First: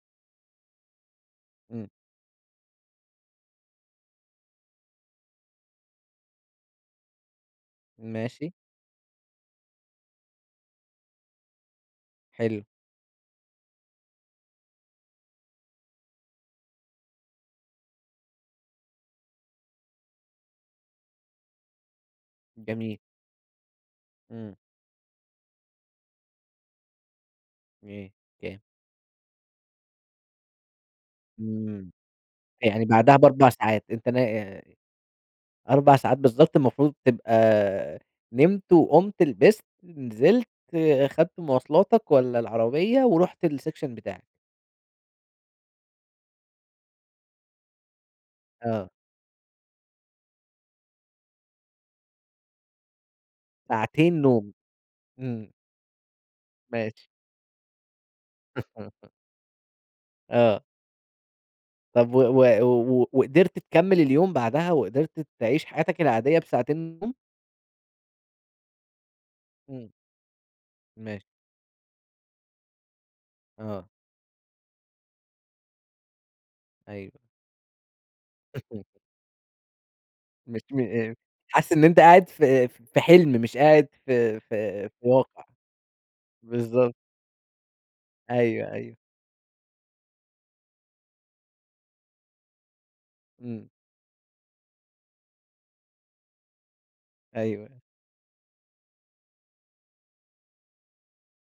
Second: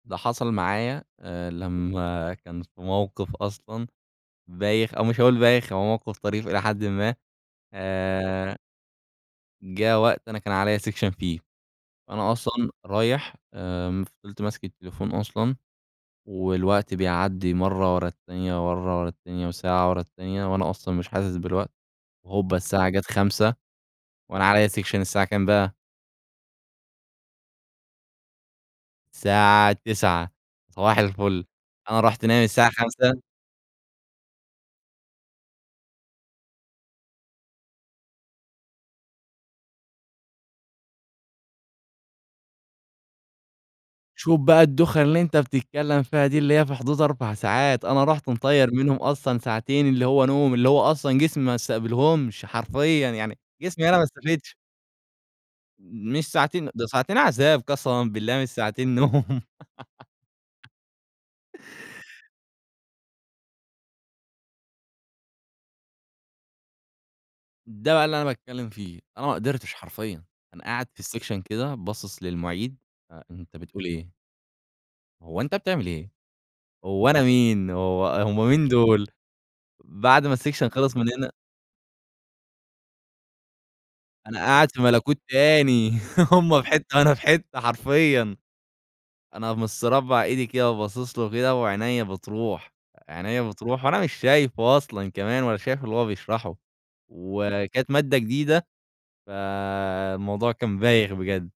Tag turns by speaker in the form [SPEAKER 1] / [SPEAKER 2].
[SPEAKER 1] ده حصل معايا، آآ،
[SPEAKER 2] امم.
[SPEAKER 1] لما كان في موقف أصلًا بايخ أو مش هاقول بايخ، هو موقف طريف إلى حدٍ ما
[SPEAKER 2] ماشي.
[SPEAKER 1] آآ جا وقت أنا كان عليَّا section فيه، أنا
[SPEAKER 2] حلو.
[SPEAKER 1] أصلًا رايح آآ، فضلت ماسك التليفون أصلًا والوقت بيعدي مرة ورا التانية ورا مرة ورا التانية وساعة ورا التانية وأنا أصلًا مش حاسس بالوقت، وهوبا الساعة
[SPEAKER 2] جميل.
[SPEAKER 1] جات 05:00 وأنا
[SPEAKER 2] امم.
[SPEAKER 1] عليَّ section الساعة كام بقى؟
[SPEAKER 2] [unintelligible]
[SPEAKER 1] الساعة 09:00. صباح الفل،
[SPEAKER 2] امم.
[SPEAKER 1] أنا رُحت نايم الساعة
[SPEAKER 2] يعني بعدها
[SPEAKER 1] 05:00
[SPEAKER 2] ب4 ساعات أنت نا 4 ساعات بالضبط المفروض تبقى نمت وقمت لبست، نزلت، اخذت مواصلاتك والّا العربية ورُحت الsection بتاعك.
[SPEAKER 1] شوف بقى الدوخة اللي أنت بتتكلم فيها دي، اللي هي في حدود 4 ساعات، أنا رحت مطَيَّر
[SPEAKER 2] آه.
[SPEAKER 1] منهم أصلًا ساعتين اللي هو نوم اللي هو أصلًا جسمي ما استقبلهمش، حرفيًا. يعني جسمي أنا ما
[SPEAKER 2] ساعتين نوم،
[SPEAKER 1] استفدش.
[SPEAKER 2] امم.
[SPEAKER 1] مش ساعتين دول
[SPEAKER 2] ماشي
[SPEAKER 1] ساعتين عذاب قسمًا بالله مش ساعتين نوم.
[SPEAKER 2] آه. طب و و و قدرت تكمل اليوم بعدها وقدرت تعيش حياتك العادية بساعتين نوم؟
[SPEAKER 1] ده بقى اللي أنا باتكلم فيه، أنا ما أقدرتش
[SPEAKER 2] امم.
[SPEAKER 1] حرفيًا أنا قاعد في
[SPEAKER 2] ماشي.
[SPEAKER 1] section كده باصص للمُعيد، آآ أنت بتقول
[SPEAKER 2] آه.
[SPEAKER 1] إيه؟ هو أنت بتعمل إيه، هو
[SPEAKER 2] أيوه.
[SPEAKER 1] أنا مين وهو هم مين دول. بعد ما
[SPEAKER 2] مش
[SPEAKER 1] الsection خلص من
[SPEAKER 2] م
[SPEAKER 1] هنا
[SPEAKER 2] حاسس إن أنت قاعد في في حلم مش قاعد
[SPEAKER 1] أنا
[SPEAKER 2] في
[SPEAKER 1] قاعد في
[SPEAKER 2] في في
[SPEAKER 1] ملكوت
[SPEAKER 2] واقع.
[SPEAKER 1] تاني هم في
[SPEAKER 2] بالضبط.
[SPEAKER 1] حتة أنا في حتة حرفيwا.
[SPEAKER 2] أيوه، أيوه.
[SPEAKER 1] أنا مستربع إيدي كده وباصص له وكده وعينيا بتروح عينيا
[SPEAKER 2] امم.
[SPEAKER 1] بتروح وأنا مش شايفه أصلًا كمان ولا شايف اللي هو بيشرحه،
[SPEAKER 2] أيوه.
[SPEAKER 1] وكانت مادة جديدة، فالموضوع كان بايخ بجد.